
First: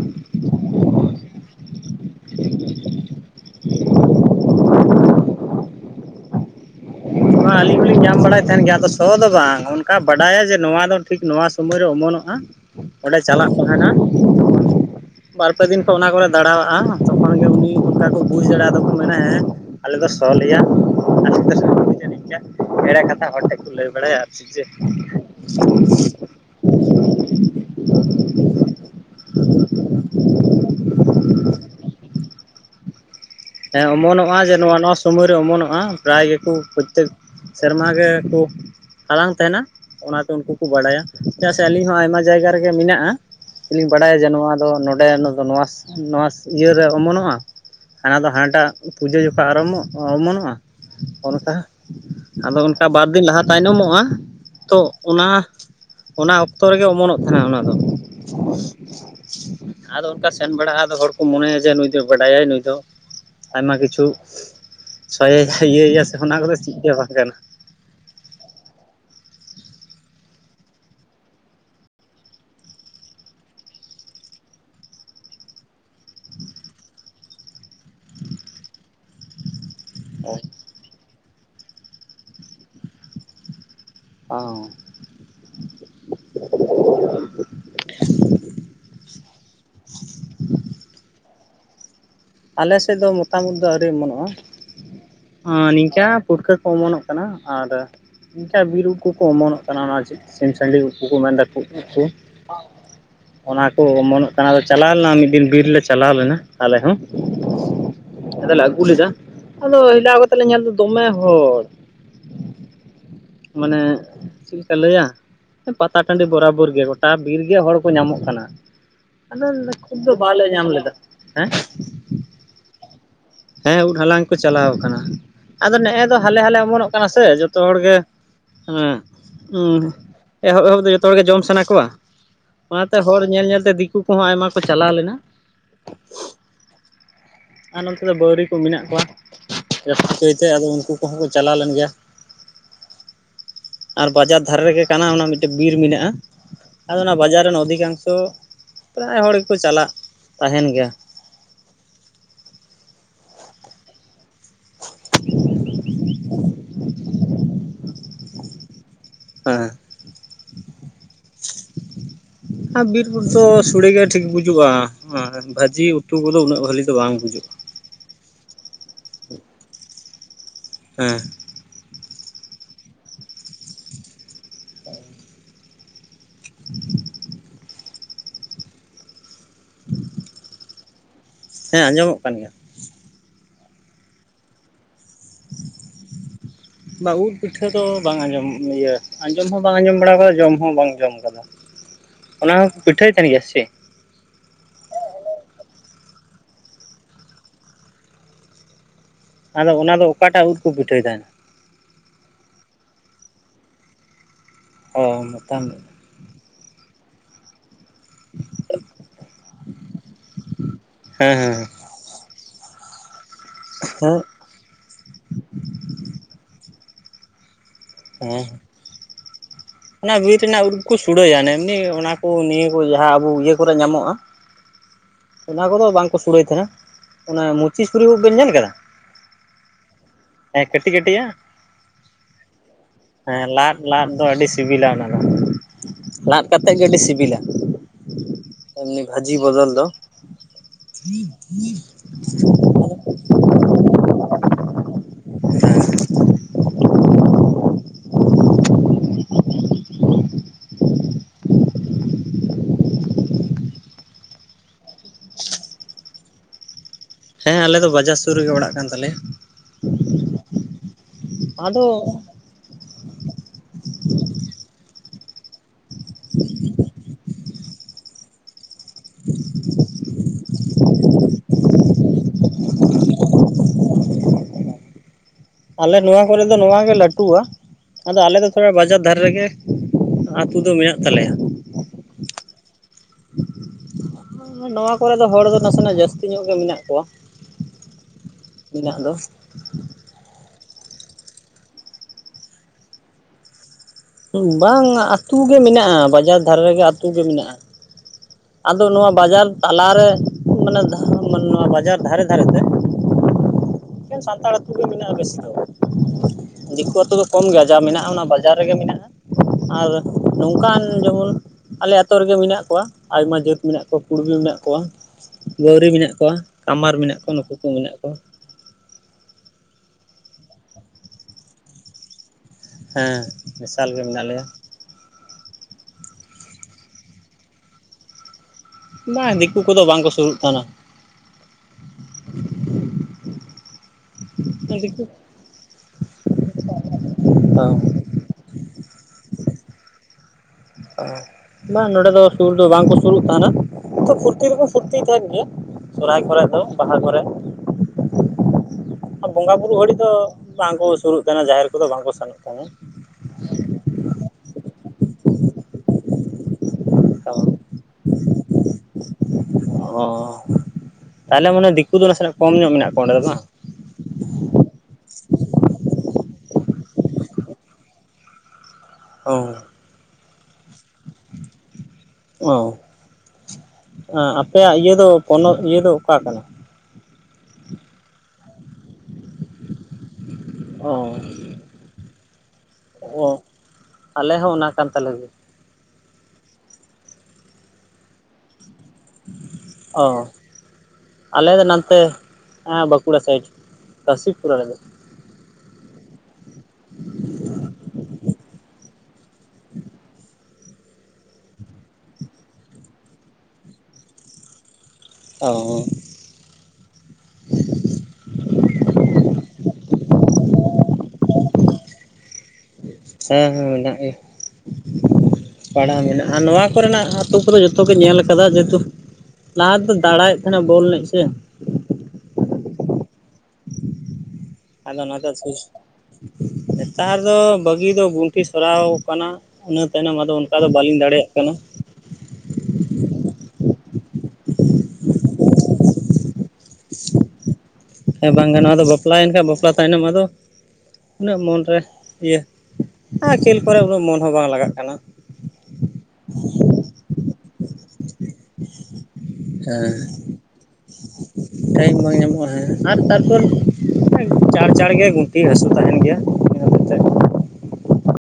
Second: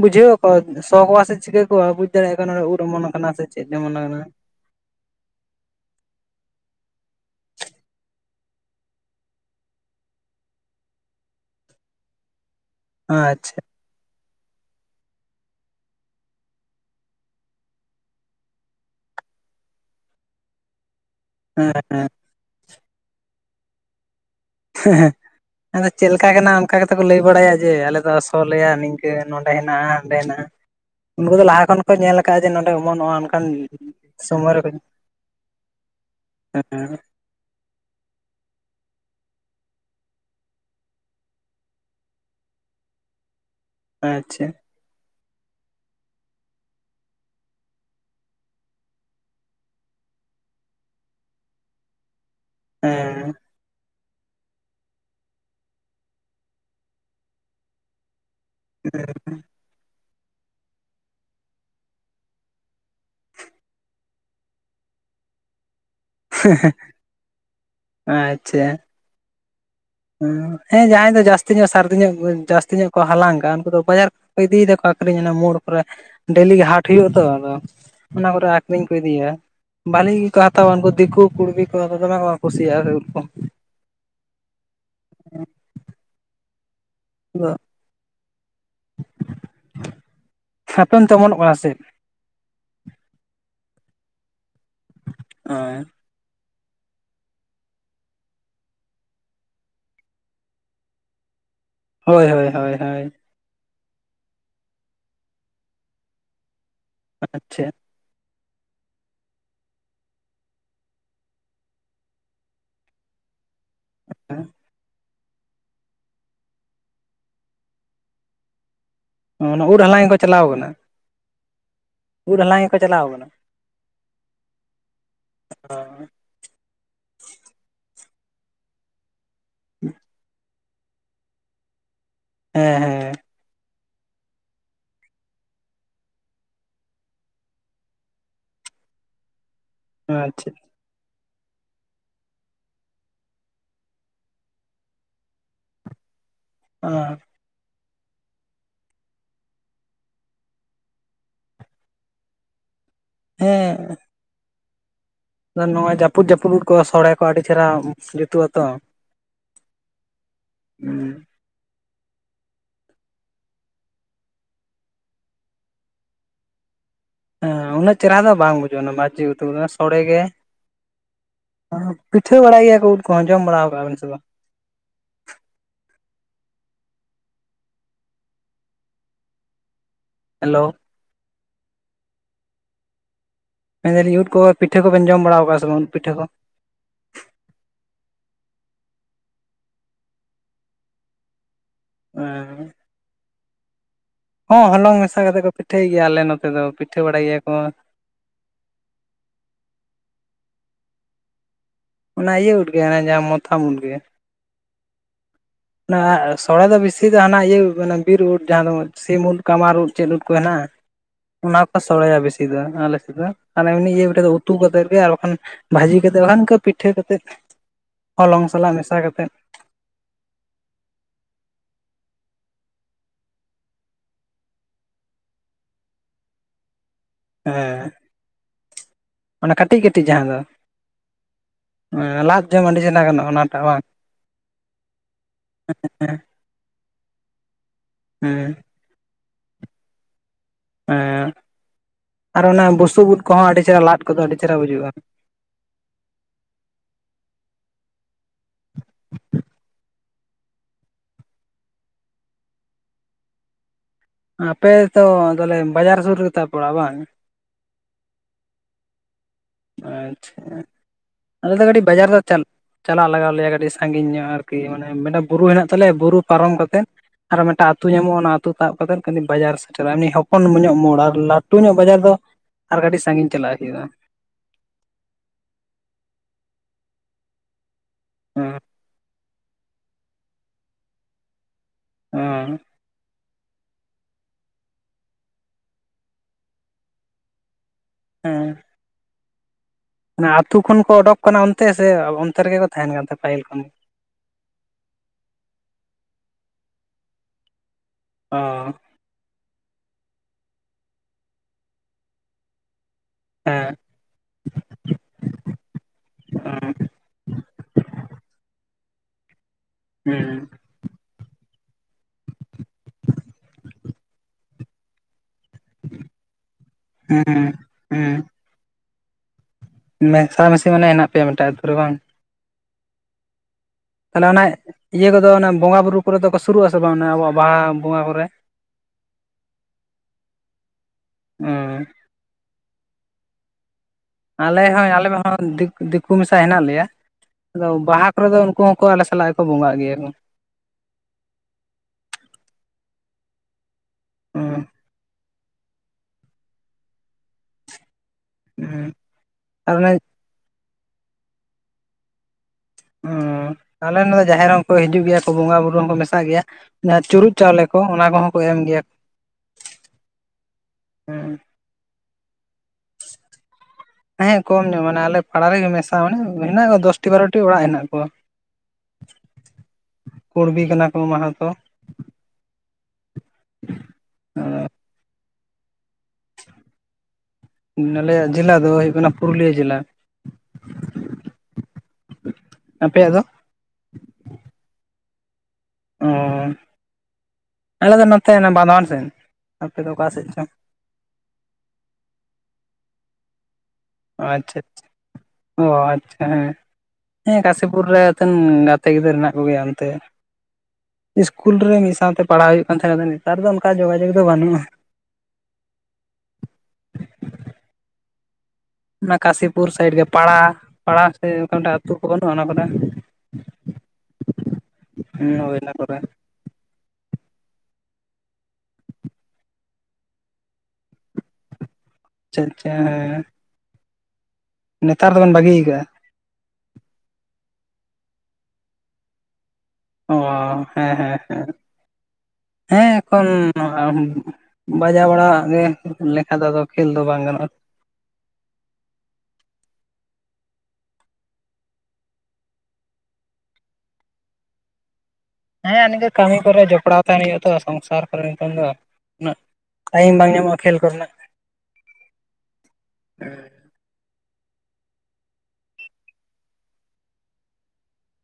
ᱵᱩᱡᱷᱟᱹᱣ ᱟᱠᱚᱼᱼ ᱥᱚ ᱠᱚᱣᱟ ᱥᱮ ᱪᱤᱠᱟᱹ ᱠᱚᱣᱟ ᱵᱩᱡᱽ ᱫᱟᱲᱮᱭᱟᱜ-ᱟ ᱠᱚ ᱱᱚᱸᱰᱮ ᱩᱫ ᱚᱢᱚᱱᱚᱜ ᱠᱟᱱᱟ ᱥᱮ ᱪᱮᱫ ᱚᱢᱚᱱ ᱠᱟᱱᱟ ᱾ ᱦᱚᱸ ᱟᱹᱞᱤᱧ ᱦᱚᱞᱤᱧ ᱧᱟᱢ ᱵᱟᱲᱟᱭ ᱛᱟᱦᱮᱱ ᱜᱮᱭᱟ, ᱟᱫᱚ ᱥᱚ ᱫᱚ ᱵᱟᱝ ᱚᱱᱠᱟ ᱵᱟᱰᱟᱭᱟ ᱡᱮ ᱱᱚᱣᱟ ᱫᱚ ᱴᱷᱤᱠ ᱱᱚᱣᱟ ᱥᱚᱢᱚᱭ ᱨᱮ ᱚᱢᱚᱱᱚᱜ-ᱟ ᱾ ᱚᱸᱰᱮ ᱪᱟᱞᱟᱜ ᱟᱪᱪᱷᱟ ᱠᱚ ᱛᱟᱦᱮᱱᱟ ᱾ ᱵᱟᱨ ᱯᱮ ᱫᱤᱱ ᱠᱷᱚᱱ ᱚᱱᱟ ᱠᱚᱨᱮ ᱫᱟᱸᱲᱟᱣᱟᱜᱼᱟ ᱛᱚᱠᱷᱚᱱ ᱜᱮ ᱩᱱᱤᱼᱼ ᱚᱱᱠᱟ ᱠᱚ ᱵᱩᱡᱽ ᱫᱟᱲᱮ ᱟᱫᱚ ᱠᱚ ᱢᱮᱱᱟ ᱟᱞᱮ ᱫᱚ ᱥᱚ ᱞᱮᱭᱟ ᱾ ᱟᱫᱚ ᱦᱮᱸ ᱦᱮᱸ ᱮᱲᱟ ᱠᱟᱛᱷᱟ ᱦᱚᱲ ᱴᱷᱮᱡ ᱠᱚ ᱞᱟᱹᱭ ᱵᱟᱲᱟᱭᱟ ᱾ ᱦᱮᱸ ᱦᱮᱸ ᱟᱫᱚ ᱪᱮᱜᱞᱠᱟ ᱠᱟᱱᱟ ᱚᱱᱠᱟ ᱜᱮᱛᱚ ᱠᱚ ᱞᱟᱹᱭ ᱵᱟᱲᱟᱭᱟ ᱡᱮ ᱟᱞᱮ ᱫᱚᱥ ᱚ ᱞᱮᱭᱟ ᱱᱤᱝᱠᱟᱹ ᱱᱚᱱᱰᱮ ᱦᱮᱱᱟᱜ-ᱟ ᱦᱟᱸᱰᱮ ᱦᱮᱱᱟᱜ-ᱟ ᱩᱱᱠᱩ ᱫᱚ ᱞᱟᱦᱟ ᱠᱷᱚᱱ ᱠᱚ ᱧᱮᱞ ᱟᱠᱟᱜ-ᱟ ᱡᱮ ᱱᱚᱸᱰᱮ ᱚᱢᱚᱱᱚᱜ-ᱟ ᱚᱱᱠᱟ ᱦᱮᱸ ᱚᱢᱚᱱᱚᱜ-ᱟ ᱡᱮ ᱱᱚᱣᱟ ᱱᱚᱣᱟ ᱥᱩᱢᱚᱭ ᱨᱮ ᱚᱢᱚᱱᱚᱜ-ᱟ ᱯᱨᱟᱭ ᱜᱮᱠᱚ ᱯᱨᱚᱛᱛᱮᱠ ᱥᱮᱨᱢᱟ ᱜᱮ ᱠᱩ ᱦᱟᱞᱟᱝ ᱛᱟᱸᱦᱮᱱᱟ ᱚᱱᱟᱛᱮ ᱩᱱᱠᱩ ᱠᱩ ᱵᱟᱰᱟᱭᱟ ᱪᱮᱫᱟᱜ ᱥᱮ ᱟᱹᱞᱤᱧ ᱦᱚᱸ ᱟᱭᱢᱟ ᱡᱟᱭᱜᱟ ᱨᱮᱜᱮ ᱢᱤᱱᱟᱜ-ᱟ, ᱟᱹᱞᱤᱧ ᱵᱟᱲᱟᱭᱟ ᱡᱮ ᱟᱪᱪᱷᱟ ᱱᱚᱣᱟ ᱫᱚ ᱱᱚᱰᱮ ᱱᱚᱣᱟ ᱥᱤ ᱱᱚᱣᱟ ᱥᱤᱭᱟᱹ ᱨᱮ ᱚᱢᱚᱱᱚᱜ-ᱟ ᱦᱟᱱᱟ ᱫᱚ ᱦᱟᱱᱟᱴᱟᱜ ᱯᱩᱡᱟᱹ ᱡᱚᱠᱷᱚᱱ ᱟᱨᱚᱢᱚᱜ ᱚᱢᱚᱱᱚᱜ-ᱟ ᱚᱱᱠᱟ ᱟᱫᱚ ᱚᱱᱠᱟ ᱵᱟᱨ ᱫᱤᱱ ᱦᱮᱸ ᱞᱟᱦᱟ ᱛᱟᱭᱱᱚᱢᱚᱜ-ᱟ ᱛᱚ ᱚᱱᱟ ᱚᱱᱟ ᱚᱠᱛᱚ ᱨᱮᱜᱮ ᱚᱢᱚᱱᱚᱜ ᱛᱟᱦᱮᱱᱟ ᱚᱱᱟ ᱫᱚ, ᱦᱮᱸ ᱟᱫᱚ ᱚᱱᱠᱟ ᱥᱮᱱ ᱵᱟᱲᱟᱜ ᱟ ᱟᱫᱚ ᱚᱠᱟ ᱥᱮᱱ ᱵᱟᱲᱟ-ᱟ ᱦᱚᱲ ᱠᱚ ᱢᱚᱱᱮᱭᱟ ᱡᱮ ᱱᱩᱭ ᱫᱚᱭ ᱵᱟᱰᱟᱭᱟᱭ ᱱᱩᱭ ᱫᱚ ᱟᱭᱢᱟ ᱠᱤᱪᱷᱩ ᱥᱚᱭᱮ ᱥᱮ ᱤᱭᱟᱹᱭ ᱟᱥᱮ ᱚᱱᱟ ᱠᱚᱫᱚ ᱪᱤᱫ ᱜᱮ ᱵᱟᱝ ᱠᱟᱱᱟ᱾ ᱟᱪᱪᱷᱟ᱾ ᱦᱩᱸ ᱦᱮᱸ ᱡᱟᱦᱟᱸᱭ ᱫᱚ ᱡᱟᱹᱥᱛᱤ ᱧᱚᱜ ᱥᱟᱹᱨᱫᱤ ᱧᱚᱜ ᱡᱟᱹᱥᱛᱤ ᱧᱚᱜ ᱠᱚ ᱦᱟᱞᱟᱝᱟ ᱩᱱᱠᱩ ᱫᱚ ᱵᱟᱡᱟᱨᱼᱼ ᱤᱫᱤᱭ ᱫᱟᱠᱚ ᱟᱠᱷᱨᱤᱧ ᱚᱱᱟ ᱢᱳᱲ ᱠᱚᱨᱮ ᱰᱮᱞᱤ ᱜᱮ ᱦᱟᱴ ᱦᱩᱭᱩᱜ-ᱟ ᱛᱚ, ᱟᱫᱚ ᱚᱱᱟ ᱠᱚᱨᱮ ᱟᱠᱷᱨᱤᱧ ᱠᱚ ᱤᱫᱤᱭᱟ ᱾ ᱵᱷᱟᱹᱞᱤ ᱜᱮ ᱠᱚ ᱦᱟᱛᱟᱣᱟ, ᱩᱱᱠᱩ ᱫᱤᱠᱩ ᱠᱩᱲᱵᱤ ᱠᱚ ᱫᱚᱢᱮ ᱠᱚ ᱠᱩᱥᱤᱭᱟᱜ-ᱟ ᱠᱚ ᱥᱮ ᱩᱫ ᱠᱚ ᱾ [unintelligible] [unintelligible] [unintelligible] ᱟᱯᱮ ᱚᱱᱛᱮ ᱚᱢᱚᱱᱚᱜ ᱠᱟᱱᱟ ᱥᱮ ᱟᱞᱮ ᱥᱮᱫ ᱫᱚ ᱢᱚᱛᱟᱢ ᱩᱫ ᱫᱚ ᱟᱹᱣᱨᱤ ᱚᱢᱚᱱᱚᱜ-ᱟ, ᱚ ᱱᱤᱝᱠᱟᱹ ᱯᱩᱴᱠᱟᱹ ᱠᱚ ᱚᱢᱚᱱᱚᱜ ᱠᱟᱱᱟ ᱟᱨ ᱤᱱᱠᱟ ᱵᱤᱨ ᱩᱫ ᱠᱚ ᱠᱚ ᱚᱢᱚᱱᱚᱜ ᱠᱟᱱᱟ, ᱚᱱᱟ ᱪᱮᱫ ᱥᱤᱢ ᱥᱟᱸᱹᱰᱤ ᱩᱫ ᱠᱚ ᱠᱚ ᱢᱮᱱᱫᱟ ᱾ ᱦᱳᱭ, ᱦᱳᱭ, ᱦᱳᱭ ᱦᱳᱭ ᱾ ᱚᱱᱟ ᱠᱚ ᱢᱚᱱᱚᱜ ᱠᱟᱱᱟ ᱟᱫᱚ ᱪᱟᱞᱟᱣ ᱞᱮᱱᱟ ᱢᱤᱫ ᱫᱤᱱ ᱵᱤᱨ ᱞᱮ ᱪᱟᱞᱟᱣ ᱞᱮᱱᱟ ᱟᱞᱮ ᱦᱚᱸ ᱾ ᱟᱪᱪᱷᱟ ᱾ ᱟᱫᱚ ᱞᱮ ᱟᱜᱩ ᱞᱤᱫᱟ, ᱟᱫᱚ ᱦᱮᱞᱟᱣ ᱠᱟᱛᱮᱜ ᱞᱮ ᱧᱮᱞ ᱫᱟ ᱫᱚᱢᱮ ᱦᱚᱲ ᱾ ᱢᱟᱱᱮ ᱪᱮᱫ ᱞᱮᱠᱟ ᱞᱟᱹᱭᱟ? ᱯᱟᱛᱟ ᱴᱟᱸᱹᱰᱤ ᱵᱚᱨᱟ ᱵᱳᱨ ᱜᱮ ᱜᱚᱴᱟ ᱵᱤᱨ ᱜᱮ ᱦᱚᱲ ᱠᱚ ᱧᱟᱢᱚᱜ ᱠᱟᱱᱟ ᱾ ᱟᱫᱚ ᱟᱞᱮ ᱚᱱᱟ ᱫᱚ ᱩᱫ ᱠᱷᱩᱵ ᱦᱟᱞᱟᱝ ᱫᱚ ᱜᱮᱠᱚ ᱵᱟᱞᱮ ᱪᱟᱞᱟᱣ ᱠᱟᱱᱟ ᱧᱟᱢ ᱞᱮᱫᱟ ᱾ ᱦᱮᱸ ᱩᱫ ᱦᱟᱞᱟᱝ ᱜᱮᱠᱚ ᱪᱟᱞᱟᱣ ᱠᱟᱱᱟ ᱦᱮᱸ ᱩᱫ ᱦᱟᱞᱟᱝ ᱠᱚ ᱪᱟᱞᱟᱣ ᱠᱟᱱᱟ ᱾ᱟᱫᱚ ᱱᱮᱜ--ᱮ ᱫᱚ ᱦᱟᱞᱮ ᱦᱟᱞᱮ ᱚᱢᱚᱱᱚᱜ ᱠᱟᱱᱟ ᱥᱮ, ᱡᱚᱛᱚ ᱦᱚᱲ ᱜᱮ ᱮᱦᱚᱵ ᱮᱦᱚᱵ ᱫᱚ ᱡᱚᱛᱚ ᱦᱚᱲ ᱜᱮ ᱡᱚᱢ ᱥᱟᱱᱟ ᱠᱚᱣᱟ ᱾ ᱦᱮᱸ ᱚᱱᱟ ᱛᱮ ᱦᱚᱲ ᱦᱮᱸ ᱧᱮᱞ ᱧᱮᱞ ᱛᱮ ᱫᱤᱠᱩ ᱠᱚᱦᱚᱸ ᱟᱭᱢᱟ ᱠᱚ ᱪᱟᱞᱟᱣ ᱞᱮᱱᱟ ᱾ ᱟᱨ ᱱᱚᱱᱛᱮ ᱫᱚ ᱵᱟᱹᱣᱨᱤ ᱠᱚ ᱢᱮᱱᱟᱜ ᱠᱚᱣᱟ ᱡᱟᱹᱥᱛᱤ ᱠᱟᱭᱛᱮ ᱟᱪᱪᱷᱟ ᱟᱫᱚ ᱩᱱᱠᱩ ᱠᱚᱦᱚᱸ ᱠᱚ ᱪᱟᱞᱟᱣ ᱞᱮᱱ ᱜᱮᱭᱟ ᱾ ᱟᱨ ᱵᱟᱡᱟᱨ ᱫᱷᱟᱨᱮ ᱨᱮᱜᱮ ᱠᱟᱱᱟ ᱚᱱᱟ ᱢᱤᱫᱴᱮᱡ ᱵᱤᱨ ᱢᱮᱱᱟᱜ-ᱟ ᱾ ᱟᱫᱚ ᱚᱱᱟ ᱵᱟᱡᱟᱨ ᱨᱮᱱ ᱚᱫᱷᱤᱠᱟᱝᱥᱚ ᱯᱨᱟᱭ ᱦᱚᱲ ᱜᱮᱠᱚ ᱪᱟᱞᱟᱜ ᱛᱟᱦᱮᱸᱱ ᱜᱮᱭᱟ ᱾ ᱦᱮᱸ ᱾ [unintelligible] ᱱᱚᱣᱟ ᱡᱟᱹᱯᱩᱫ ᱡᱟᱹᱯᱩᱫ ᱩᱫ ᱠᱚ ᱥᱚᱲᱮ ᱠᱚ ᱟᱹᱰᱤ ᱪᱮᱦᱨᱟ ᱡᱩᱛᱩᱜ-ᱟ ᱛᱚ ᱾ ᱦᱮᱸ ᱾ [unintelligible] ᱟᱨ ᱵᱤᱨ ᱩᱫ ᱫᱚ ᱥᱳᱲᱮ ᱜᱮ ᱴᱷᱤᱠ ᱵᱩᱡᱩᱜ-ᱟ, ᱵᱷᱟᱹᱡᱤ ᱩᱛᱩ ᱠᱚᱫᱚ ᱩᱱᱟᱹᱜ ᱵᱷᱟᱹᱞᱤ ᱫᱚ ᱵᱟᱝ ᱵᱩᱡᱩᱜᱼᱟ ᱦᱮᱸ, ᱩᱱᱟᱹᱜ ᱪᱮᱦᱨᱟ ᱫᱚ ᱵᱟᱝ ᱵᱩᱡᱩᱜ-ᱟ ᱚᱱᱟ ᱵᱷᱟᱹᱡᱤ ᱩᱛᱩ ᱫᱚ ᱥᱳᱲᱮ ᱜᱮ ᱾ ᱦᱮᱸ ᱯᱤᱴᱷᱟᱹ ᱵᱟᱲᱟᱭ ᱜᱮᱭᱟ ᱠᱚ ᱩᱫ ᱠᱚᱦᱚᱸ ᱡᱚᱢ ᱵᱟᱲᱟ ᱟᱠᱟᱜ-ᱟ ᱵᱤᱱ ᱥᱮᱫ ᱵᱟᱝ? [inaudible] ᱦᱮᱞᱳ ᱾ ᱦᱮᱸ ᱟᱸᱡᱚᱢᱚᱜ ᱠᱟᱱ ᱜᱮᱭᱟ ᱾ ᱢᱮᱱ ᱫᱟ ᱞᱤᱧ ᱩᱫᱽ ᱠᱚ ᱯᱤᱴᱷᱟᱹ ᱠᱚ ᱵᱮᱱ ᱡᱚᱢ ᱵᱟᱲᱟᱣ ᱠᱟᱜᱼᱟ ᱥᱮ ᱵᱟᱝ ᱩᱫᱽ ᱯᱤᱴᱷᱟᱹ ᱠᱚ? ᱵᱟ ᱩᱫᱽ ᱯᱤᱴᱷᱟᱹ ᱫᱚ ᱵᱟᱝ ᱟᱸᱡᱚᱢ ᱤᱭᱟᱹ ᱟᱸᱡᱚᱢ ᱦᱚᱸ ᱵᱟᱝ ᱟᱸᱡᱚᱢ ᱵᱟᱲᱟ ᱠᱟᱫᱟ, ᱡᱚᱢ ᱦᱚᱸ ᱵᱟᱝ ᱡᱚᱢ ᱠᱟᱫᱟ᱾ ᱚᱱᱟ ᱦᱚᱸ ᱠᱚ ᱯᱤᱴᱷᱟᱹᱭ ᱛᱟᱦᱮᱹᱱ ᱜᱮᱭᱟ ᱥᱮ ᱪᱮᱜ? ᱦᱚᱸ ᱦᱚᱞᱚᱝ ᱢᱮᱥᱟ ᱠᱟᱛᱮᱫ ᱠᱚ ᱯᱤᱴᱷᱟᱹᱭ ᱜᱮᱭᱟ ᱟᱞᱮ ᱱᱚᱛᱮ ᱫᱚ, ᱯᱤᱴᱷᱟᱹ ᱵᱟᱲᱟᱭ ᱜᱮᱭᱟ ᱠᱚ ᱾ ᱟᱫᱚ ᱚᱱᱟ ᱫᱚ ᱚᱠᱟᱴᱟᱜ ᱩᱫᱽ ᱠᱚ ᱯᱤᱴᱷᱟᱹᱭ ᱛᱟᱦᱮᱸᱱ? ᱚᱱᱟ ᱤᱭᱟᱹ ᱩᱫᱽ ᱜᱮ ᱦᱟᱱᱮ ᱡᱟᱦᱟᱸ ᱢᱚᱛᱟᱢ ᱩᱫᱽ ᱜᱮ ᱾ ᱚ, ᱢᱚᱛᱟᱢ ᱩᱫᱽ ᱾ ᱱᱟ ᱥᱚᱲᱮ ᱫᱚ ᱵᱤᱥᱤ ᱫᱚ ᱦᱟᱸᱱᱟ ᱤᱭᱟᱹ ᱢᱟᱱᱮ ᱵᱤᱨ ᱩᱫᱽ, ᱡᱟᱦᱟᱸ ᱫᱚ ᱥᱤᱢ ᱩᱫᱽ, ᱠᱟᱢᱟᱨ ᱩᱫᱽ ᱪᱮᱫ ᱩᱫᱽ ᱠᱚ ᱦᱮᱱᱟᱜᱼᱟ ᱦᱮᱸ ᱦᱮᱸ ᱚᱱᱟ ᱥᱳᱲᱮᱭᱟ ᱵᱤᱥᱤ ᱫᱚ ᱟᱞᱮ ᱥᱮᱫ ᱫᱚ ᱾ ᱦᱟᱸᱱᱮ ᱮᱢᱱᱤ ᱤᱭᱟᱹ ᱦᱮᱸ [unintelligible] ᱩᱛᱩ ᱠᱟᱛᱮᱫ ᱜᱮ ᱟᱨ ᱵᱟᱠᱷᱟᱱ ᱵᱷᱟᱹᱡᱤ ᱠᱟᱛᱮᱫ ᱵᱟᱠᱷᱟᱱ ᱤᱱᱠᱟᱹ ᱯᱤᱴᱷᱟᱹ ᱠᱟᱛᱮᱫ, ᱦᱚᱞᱚᱝ ᱦᱮᱸ ᱥᱟᱞᱟᱜ ᱢᱮᱥᱟ ᱠᱟᱛᱮᱫ ᱾ ᱚᱱᱟ ᱵᱤᱨ ᱨᱮᱱᱟᱜ ᱩᱫᱽ ᱜᱮᱠᱚ ᱥᱩᱲᱮᱭᱟ ᱾ ᱮᱢᱱᱤ ᱚᱱᱟ ᱠᱚ ᱱᱤᱭᱟᱹ ᱠᱚ ᱡᱟᱦᱟᱸ ᱟᱵᱚ ᱤᱭᱟᱹ ᱠᱚ ᱨᱮ ᱧᱟᱢᱚᱜᱼᱟ, ᱚᱱᱟ ᱠᱚᱫᱚ ᱵᱟᱝᱠᱚ ᱥᱩᱲᱮ ᱛᱟᱦᱮᱸᱱᱟ ᱚᱱᱟ ᱦᱮᱸ ᱢᱩᱪᱤ ᱥᱩᱲᱤ ᱵᱮᱱ ᱧᱮᱞ ᱠᱟᱫᱟ? ᱚᱱᱟ ᱠᱟᱹᱴᱤᱡ ᱠᱟᱹᱴᱤᱡ ᱡᱟᱦᱟᱸ ᱫᱚ? ᱦᱮᱸ ᱠᱟᱹᱴᱤᱡ ᱠᱟᱹᱴᱤᱭᱟᱜ? ᱦᱮᱸ ᱞᱟᱫ ᱡᱚᱢ ᱟᱹᱰᱤ ᱪᱮᱦᱨᱟ ᱜᱟᱱᱚᱜᱼᱟ ᱚᱱᱟᱴᱟᱜ ᱞᱟᱫ ᱵᱟᱝ? ᱞᱟᱫ ᱫᱚ ᱟᱹᱰᱤ ᱥᱤᱵᱤᱞᱟ ᱚᱱᱟ ᱫᱚ ᱦᱮᱸ ᱞᱟᱫ ᱠᱟᱛᱮᱫ ᱜᱮ ᱟᱹᱰᱤ ᱥᱤᱵᱤᱞᱟ᱾ ᱦᱮᱸ ᱮᱢᱱᱤ ᱵᱷᱟᱹᱡᱤ ᱵᱚᱫᱚᱞ ᱫᱚ ᱮᱸ ᱟᱨ ᱚᱱᱟ ᱵᱩᱥᱩᱵ ᱩᱫ ᱠᱚᱦᱚᱸ ᱟᱹᱰᱤ ᱪᱮᱦᱨᱟ ᱞᱟᱫᱽ ᱠᱚᱫᱚ ᱟᱹᱰᱤ ᱪᱮᱦᱨᱟ ᱵᱩᱡᱩᱜᱼᱟ᱾ ᱟᱯᱮ ᱛᱚ ᱛᱟᱦᱚᱞᱮ ᱵᱟᱡᱟᱨ ᱥᱩᱨ ᱨᱮᱜᱮ ᱛᱟᱯᱮ ᱚᱲᱟᱜ ᱫᱚ ᱵᱟᱝ? ᱦᱮᱸ ᱟᱞᱮ ᱫᱚ ᱵᱟᱡᱟᱨ ᱥᱩᱨ ᱨᱮᱜᱮ ᱚᱲᱟᱜ ᱠᱟᱱ ᱛᱟᱞᱮᱭᱟ᱾ ᱟᱪᱪᱷᱟ ᱟᱞᱮ ᱫᱚ ᱠᱟᱹᱴᱤᱡ ᱟᱫᱚ ᱵᱟᱡᱟᱨ ᱨᱮ [unintelligible] ᱪᱟᱞᱟᱜ ᱞᱟᱜᱟᱣ ᱞᱮᱭᱟ ᱠᱟᱹᱴᱤᱡ ᱥᱟᱺᱜᱤᱧ ᱧᱚᱜ ᱟᱨᱠᱤ ᱢᱟᱱᱮ ᱢᱤᱫᱴᱟᱹᱝ ᱵᱩᱨᱩ ᱦᱮᱸᱱᱟᱜ ᱛᱟᱞᱮᱭᱟ ᱵᱩᱨᱩ ᱯᱟᱨᱚᱢ ᱠᱟᱛᱮᱫ ᱟᱨᱚ ᱢᱤᱫᱴᱟᱝ ᱟᱹᱛᱩ ᱧᱟᱢᱚᱜᱼᱟ ᱚᱱᱟ ᱟᱹᱛᱩ ᱛᱟᱵ ᱠᱟᱛᱮᱫ ᱠᱷᱟᱞᱤ ᱵᱟᱡᱟᱨ ᱥᱮᱴᱮᱨᱚᱜᱼᱟ ᱮᱢᱱ ᱦᱚᱯᱚᱱ ᱧᱚᱜ ᱢᱳᱲ ᱟᱨ ᱞᱟᱹᱴᱩ ᱧᱚᱜ ᱵᱟᱡᱟᱨ ᱫᱚ ᱟᱨ ᱠᱟᱹᱴᱤᱡ ᱥᱟᱺᱜᱤᱧ ᱪᱟᱞᱟᱜ ᱦᱩᱭᱩᱜᱼᱟ᱾ ᱟᱞᱮ ᱱᱚᱣᱟ ᱠᱚᱨᱮ ᱫᱚ ᱱᱚᱣᱟ ᱜᱮ ᱞᱟᱹᱴᱩᱣᱟ, ᱟᱫᱚ ᱟᱞᱮ ᱫᱚ ᱛᱷᱚᱲᱟ ᱵᱟᱡᱟᱨ ᱫᱷᱟᱨᱮ ᱨᱮᱜᱮ ᱟᱹᱛᱩ ᱫᱚ ᱢᱮᱱᱟᱜ ᱛᱟᱞᱮᱭᱟ᱾ ᱚᱸ᱾ ᱱᱚᱣᱟ ᱠᱚᱨᱮ ᱫᱚ ᱦᱚᱲ ᱫᱚ ᱱᱟᱥᱮᱱᱟᱜ ᱡᱟᱹᱥᱛᱤ ᱧᱚᱜ ᱜᱮ ᱢᱮᱱᱟᱜ ᱠᱚᱣᱟ᱾ ᱢᱮᱱᱟᱜ ᱫᱚ᱾ ᱟᱱᱮ ᱟᱹᱛᱩ ᱠᱷᱚᱱ ᱠᱚ ᱚᱰᱳᱠ ᱠᱟᱱᱟ ᱚᱱᱛᱮ ᱥᱮ ᱚᱱᱛᱮ ᱨᱮᱜᱮ ᱠᱚ ᱛᱟᱦᱮᱸᱱ ᱠᱟᱱ ᱛᱟᱦᱮᱸᱱ ᱯᱟᱹᱦᱤᱞ ᱠᱷᱚᱱᱜᱮ? ᱵᱟᱝ ᱟᱹᱛᱩ ᱜᱮ ᱢᱮᱱᱟᱜᱼᱟ ᱵᱟᱡᱟᱨ ᱫᱷᱟᱨᱮ ᱨᱮᱜᱮ ᱟᱹᱛᱩ ᱜᱮ ᱢᱮᱱᱟᱜᱼᱟ᱾ ᱚ ᱟᱫᱚ ᱱᱚᱣᱟ ᱵᱟᱡᱟᱨ ᱛᱟᱞᱟᱨᱮ ᱢᱟᱱᱮ ᱱᱚᱣᱟ ᱵᱟᱡᱟᱨ ᱫᱷᱟᱨᱮ ᱫᱷᱟᱨᱮ ᱛᱮ, ᱦᱮᱸ᱾ ᱮᱠᱮᱱ ᱥᱟᱱᱛᱟᱲ ᱟᱹᱛᱩ ᱜᱮ ᱢᱮᱱᱟᱜᱼᱟ ᱵᱮᱥ ᱫᱚ᱾ ᱫᱤᱠᱩ ᱟᱛᱩ ᱫᱚ ᱠᱚᱢ ᱜᱮᱭᱟ ᱡᱟ ᱢᱮᱱᱟᱜᱼᱟ ᱚᱱᱟ ᱵᱟᱡᱟᱨ ᱨᱮᱜᱮ ᱢᱮᱱᱟᱜᱼᱟ᱾ ᱟᱨ ᱱᱚᱝᱠᱟᱱ ᱡᱮᱢᱚᱱ ᱟᱞᱮ ᱟᱛᱳ ᱨᱮᱜᱮ ᱢᱮᱱᱟᱜ ᱠᱚᱣᱟ ᱟᱭᱢᱟ ᱡᱟᱹᱛ ᱢᱮᱱᱟᱜ ᱠᱚᱣᱟ ᱠᱩᱲᱵᱤ ᱢᱮᱱᱟᱜ ᱠᱚᱣᱟ᱾ ᱵᱟᱹᱣᱨᱤ ᱢᱮᱱᱟᱜ ᱠᱚᱣᱟ ᱠᱟᱢᱟᱨ ᱢᱮᱱᱟᱜ ᱠᱚᱣᱟ ᱱᱩᱠᱩ ᱦᱩᱸ ᱠᱚ ᱢᱮᱱᱟᱜ ᱠᱚᱣᱟ᱾ ᱦᱩᱸ ᱢᱮᱥᱟ ᱢᱤᱥᱤ ᱢᱟᱱᱮ ᱦᱮᱸᱱᱟᱜ ᱯᱮᱭᱟ ᱢᱤᱫᱴᱟᱹᱝ ᱟᱛᱳ ᱨᱮ ᱵᱟᱝ? ᱦᱮᱸ᱾ ᱢᱮᱥᱟᱞ ᱜᱮ᱾ ᱢᱮᱱᱟᱜ ᱛᱟᱦᱚᱞᱮ ᱚᱱᱟ ᱞᱮᱭᱟ ᱤᱭᱟᱹ ᱠᱚᱫᱚ ᱚᱱᱟ ᱵᱚᱸᱜᱟᱼᱵᱩᱨᱩ ᱠᱚᱨᱮ ᱫᱚᱠᱚ ᱥᱩᱨᱩᱜ ᱟᱥᱮ ᱵᱟᱝ ᱟᱵᱚᱣᱟᱜ ᱵᱟᱦᱟ ᱵᱚᱸᱜᱟ ᱠᱚᱨᱮ? ᱵᱟᱝ ᱫᱤᱠᱩ ᱠᱚᱫᱚ ᱵᱟᱝᱠᱚ ᱥᱩᱨᱩᱜ ᱛᱟᱦᱮᱸᱱᱟ᱾ ᱚᱸ᱾ ᱟᱞᱮ ᱦᱚᱸ ᱫᱤᱠᱩ ᱟᱞᱮᱢᱟᱦᱚᱸ ᱫᱤᱠ ᱫᱤᱠᱩ ᱢᱮᱥᱟ ᱦᱮᱱᱟᱜ ᱞᱮᱭᱟ᱾ ᱟᱫᱚ ᱵᱟᱝ ᱵᱟᱦᱟ ᱠᱚᱨᱮᱫᱚ ᱩᱱᱠᱩ ᱦᱚᱸᱠᱚ ᱟᱞᱮ ᱥᱟᱞᱟᱜ ᱜᱮᱠᱚ ᱵᱚᱸᱜᱟᱜ ᱜᱮᱭᱟ ᱠᱚ᱾ ᱚ᱾ ᱵᱟᱝ ᱱᱚᱰᱮ ᱫᱚ ᱥᱩᱨ ᱫᱚ ᱵᱟᱝᱠᱚ ᱥᱩᱨᱩᱜ ᱛᱟᱦᱮᱸᱱᱟ᱾ ᱯᱷᱩᱨᱛᱤ ᱫᱚᱠᱚ ᱦᱩᱸ ᱯᱷᱩᱨᱛᱤ ᱛᱟᱦᱮᱸᱫ ᱜᱮᱭᱟ᱾ ᱥᱚᱨᱦᱟᱭ ᱠᱚᱨᱮᱜ ᱫᱚ, ᱵᱟᱦᱟ ᱠᱚᱨᱮ? ᱦᱩᱸ᱾ ᱟ ᱵᱚᱸᱜᱟ ᱵᱩᱨᱩ ᱟᱨ ᱜᱷᱟᱹᱲᱤᱡ ᱚᱱᱮ ᱫᱚ ᱵᱟᱝᱠᱚ ᱥᱩᱨᱩᱜ ᱛᱟᱦᱮᱸᱱᱟ, ᱡᱟᱦᱮᱨ ᱠᱚᱫᱚ ᱵᱟᱝᱠᱚ ᱥᱮᱱᱚᱜ ᱛᱟᱦᱮᱸᱜ᱾ ᱚᱸ ᱟᱞᱮ ᱱᱚᱰᱮ ᱫᱟ ᱡᱟᱦᱮᱨ ᱦᱚᱸᱠᱚ ᱦᱤᱡᱩᱜ ᱜᱮᱭᱟ ᱠᱚ ᱵᱚᱸᱜᱟ ᱵᱩᱨᱩ ᱠᱚᱨᱮ ᱦᱚᱸᱠᱚ ᱢᱮᱥᱟᱜ ᱜᱮᱭᱟ, ᱡᱟᱦᱟᱸ ᱪᱩᱨᱩᱡ ᱪᱟᱣᱞᱮ ᱠᱚ ᱚᱱᱟ ᱠᱚᱦᱚᱸ ᱠᱚ ᱮᱢ ᱜᱮᱭᱟ᱾ ᱚᱻ ᱛᱟᱦᱞᱮ ᱩᱱᱩᱠᱩ ᱫᱚ ᱱᱟᱥᱮᱱᱟᱜ ᱠᱚ ᱧᱚᱜ ᱢᱮᱱᱟᱜ ᱠᱚᱣᱟ ᱚᱸᱰᱮ ᱫᱚ ᱵᱟᱝ? ᱦᱮᱸ ᱠᱚᱢ ᱧᱚᱜ ᱢᱟᱱᱮ ᱟᱞᱮ ᱯᱟᱲᱟ ᱨᱮᱜᱮ ᱢᱮᱥᱟ ᱢᱟᱱᱮ ᱦᱮᱱᱟᱜ ᱠᱚᱣᱟ ᱫᱚᱥᱴᱤ ᱵᱟᱨᱚᱴᱤ ᱚᱲᱟᱜ ᱦᱮᱱᱟᱜ ᱠᱚᱣᱟ᱾ [inaudible] ᱦᱳᱣ᱾ ᱠᱩᱲᱵᱤ ᱠᱟᱱᱟ ᱠᱚ ᱢᱟᱦᱟᱛᱚ᱾ ᱚ᱾ ᱟᱸ ᱟᱯᱮᱭᱟᱜ ᱤᱭᱟᱹ ᱫᱚ ᱯᱚᱱᱚ ᱤᱭᱟᱹ ᱫᱚ ᱚᱠᱟ ᱠᱟᱱᱟ? ᱟᱞᱮᱭᱟᱜ ᱡᱮᱞᱟ ᱫᱚ ᱦᱩᱭᱩᱜ ᱠᱟᱱᱟ ᱯᱩᱨᱩᱞᱤᱭᱟᱹ ᱡᱮᱞᱟ᱾ ᱚ᱾ ᱟᱯᱮᱭᱟᱜ ᱫᱚ ᱚ᱾ ᱟᱞᱮ ᱦᱚᱸ ᱚᱱᱟ ᱠᱟᱱ ᱛᱟᱞᱮ ᱜᱮ᱾ ᱚ᱾ ᱟᱞᱮ ᱫᱚ ᱱᱚᱛᱮ ᱱᱚᱣᱟ ᱵᱟᱸᱫᱷᱣᱟᱱ ᱥᱮᱱ᱾ ᱟᱯᱮ ᱫᱚ ᱚ ᱚᱠᱟ ᱥᱮᱫ ᱪᱚᱝ? ᱟᱞᱮ ᱫᱚ ᱱᱟᱱᱛᱮ ᱮᱸ ᱵᱟᱸᱠᱩᱲᱟ ᱥᱟᱭᱤᱴ᱾ ᱟᱪᱪᱷᱟ ᱟᱪᱷᱟ ᱚ ᱟᱪᱪᱷᱟ ᱦᱮᱸ᱾ ᱦᱮᱸ ᱠᱟᱥᱤᱯᱩᱨ ᱨᱮ ᱟᱹᱛᱷᱟᱹᱱ ᱜᱟᱛᱮ ᱜᱤᱫᱟᱹᱨ ᱢᱮᱱᱟᱜ ᱠᱚᱜᱮᱭᱟ ᱚᱱᱛᱮ᱾ ᱤᱥᱠᱩᱞ ᱨᱮ ᱢᱤᱫ ᱥᱟᱶᱛᱮ ᱯᱟᱲᱦᱟᱣ ᱦᱩᱭᱩᱜ ᱠᱟᱱ ᱛᱟᱦᱮᱸᱱ ᱟᱫᱚ ᱱᱮᱛᱟᱨ ᱫᱚ ᱚᱱᱠᱟ ᱡᱳᱜᱟᱡᱳᱜᱽ ᱫᱚ ᱵᱟᱹᱱᱩᱜᱼᱟ᱾ ᱚ᱾ ᱚᱱᱟ ᱠᱟᱥᱤᱯᱩᱨ ᱥᱟᱭᱤᱰ ᱜᱮ ᱯᱟᱲᱟ᱾ ᱯᱟᱲᱟ ᱥᱮ ᱚᱱᱠᱟ ᱢᱤᱫᱴᱟᱝ ᱟᱹᱛᱩ ᱠᱚ ᱵᱟᱹᱱᱩᱜᱼᱟ ᱚᱱᱟ ᱠᱚᱨᱮ? ᱦᱮᱸ ᱦᱮᱸ ᱢᱮᱱᱟᱜ ᱜᱮᱭᱟ᱾ ᱦᱳᱭ ᱚᱱᱟ ᱯᱟᱲᱟ ᱠᱚᱨᱮ ᱢᱮᱱᱟᱜ ᱟᱨ ᱱᱚᱣᱟ ᱠᱚᱨᱮᱱᱟᱜ ᱟᱛᱩ ᱠᱚᱫᱚ ᱡᱷᱚᱛᱚᱜᱮ ᱧᱮᱞ ᱟᱠᱟᱫᱟ ᱡᱮᱦᱮᱛᱩ ᱞᱟᱦᱟ ᱛᱮᱫᱚ ᱫᱟᱬᱟᱭᱮᱜ ᱛᱟᱦᱮᱱᱟ ᱵᱚᱞ ᱮᱱᱮᱡ ᱥᱮ᱾ ᱟᱪᱪᱷᱟ ᱟᱪᱪᱷᱟ ᱦᱮᱸ᱾ ᱟᱫᱚ ᱱᱮᱛᱟᱨ ᱱᱚᱭᱛᱚ ᱫᱚᱵᱮᱱ ᱵᱟᱹᱜᱤᱭ ᱥᱩᱥ᱾ ᱠᱟᱜᱼᱟ ᱱᱮᱛᱟᱨ ᱫᱚ ᱵᱟᱹᱜᱤ ᱫᱚ ᱜᱩᱱᱴᱷᱤ ᱥᱚᱨᱟᱣ ᱠᱟᱱᱟ᱾ ᱤᱱᱟᱹ ᱛᱟᱭᱱᱚᱢ ᱚ ᱟᱫᱚ ᱚᱱᱠᱟ ᱫᱚ ᱦᱮᱸ ᱵᱟᱞᱤᱧ ᱦᱮᱸ ᱫᱟᱲᱮᱭᱟᱜ ᱦᱮᱸ ᱠᱟᱱᱟ᱾ ᱦᱮᱸ ᱮᱠᱷᱚᱱ ᱟᱢ ᱵᱟᱡᱟᱣ ᱵᱟᱲᱟ ᱜᱮ ᱞᱮᱠᱷᱟ ᱫᱚ ᱟᱫᱚ ᱠᱷᱮᱞ ᱫᱚ ᱵᱟᱝ ᱜᱟᱱᱚᱜᱼᱟ᱾ ᱦᱮᱸ ᱵᱟᱝ ᱜᱟᱱᱚᱜ-ᱟ ᱟᱫᱚ ᱵᱟᱯᱞᱟᱭᱮᱱ ᱠᱷᱟᱱ ᱵᱟᱯᱞᱟ ᱛᱟᱭᱱᱚᱢ ᱟᱫᱚ ᱩᱱᱟᱹᱜ ᱢᱚᱱᱨᱮ ᱤᱭᱟᱹ ᱟᱨ ᱠᱷᱮᱞ ᱠᱚᱨᱮ ᱩᱱᱟᱹᱜ ᱢᱚᱱ ᱦᱚᱸ ᱵᱟᱝ ᱞᱟᱜᱟᱜ ᱠᱟᱱᱟ᱾ ᱦᱮᱸ ᱟᱨ ᱱᱤᱝᱠᱟᱹ ᱠᱟᱹᱢᱤ ᱠᱚᱨᱮ ᱡᱚᱯᱲᱟᱣ ᱛᱟᱦᱮᱱ ᱦᱩᱭᱩᱜ ᱟᱛᱚ ᱥᱚᱝᱥᱟᱨ ᱠᱚᱨᱮ ᱱᱤᱛᱚᱝ ᱫᱚ᱾ ᱩᱱᱟᱹᱜ ᱦᱮᱸ᱾ ᱴᱟᱭᱤᱢ ᱵᱟᱝ ᱧᱟᱢᱚᱜᱼᱟ ᱠᱷᱮᱞ ᱠᱚᱨᱮᱱᱟᱜ ᱴᱟᱭᱤᱢ ᱵᱟᱝ ᱧᱟᱢᱚᱜᱼᱟ ᱦᱮᱸ᱾ ᱟᱨ ᱛᱟᱨᱯᱚᱨ ᱪᱟᱸᱲ ᱪᱟᱸᱲᱜᱮ ᱜᱩᱱᱴᱷᱤ ᱦᱟᱹᱥᱩ ᱛᱟᱦᱮᱱ ᱜᱮᱭᱟ᱾ ᱤᱱᱟᱹ ᱠᱟᱛᱮᱫ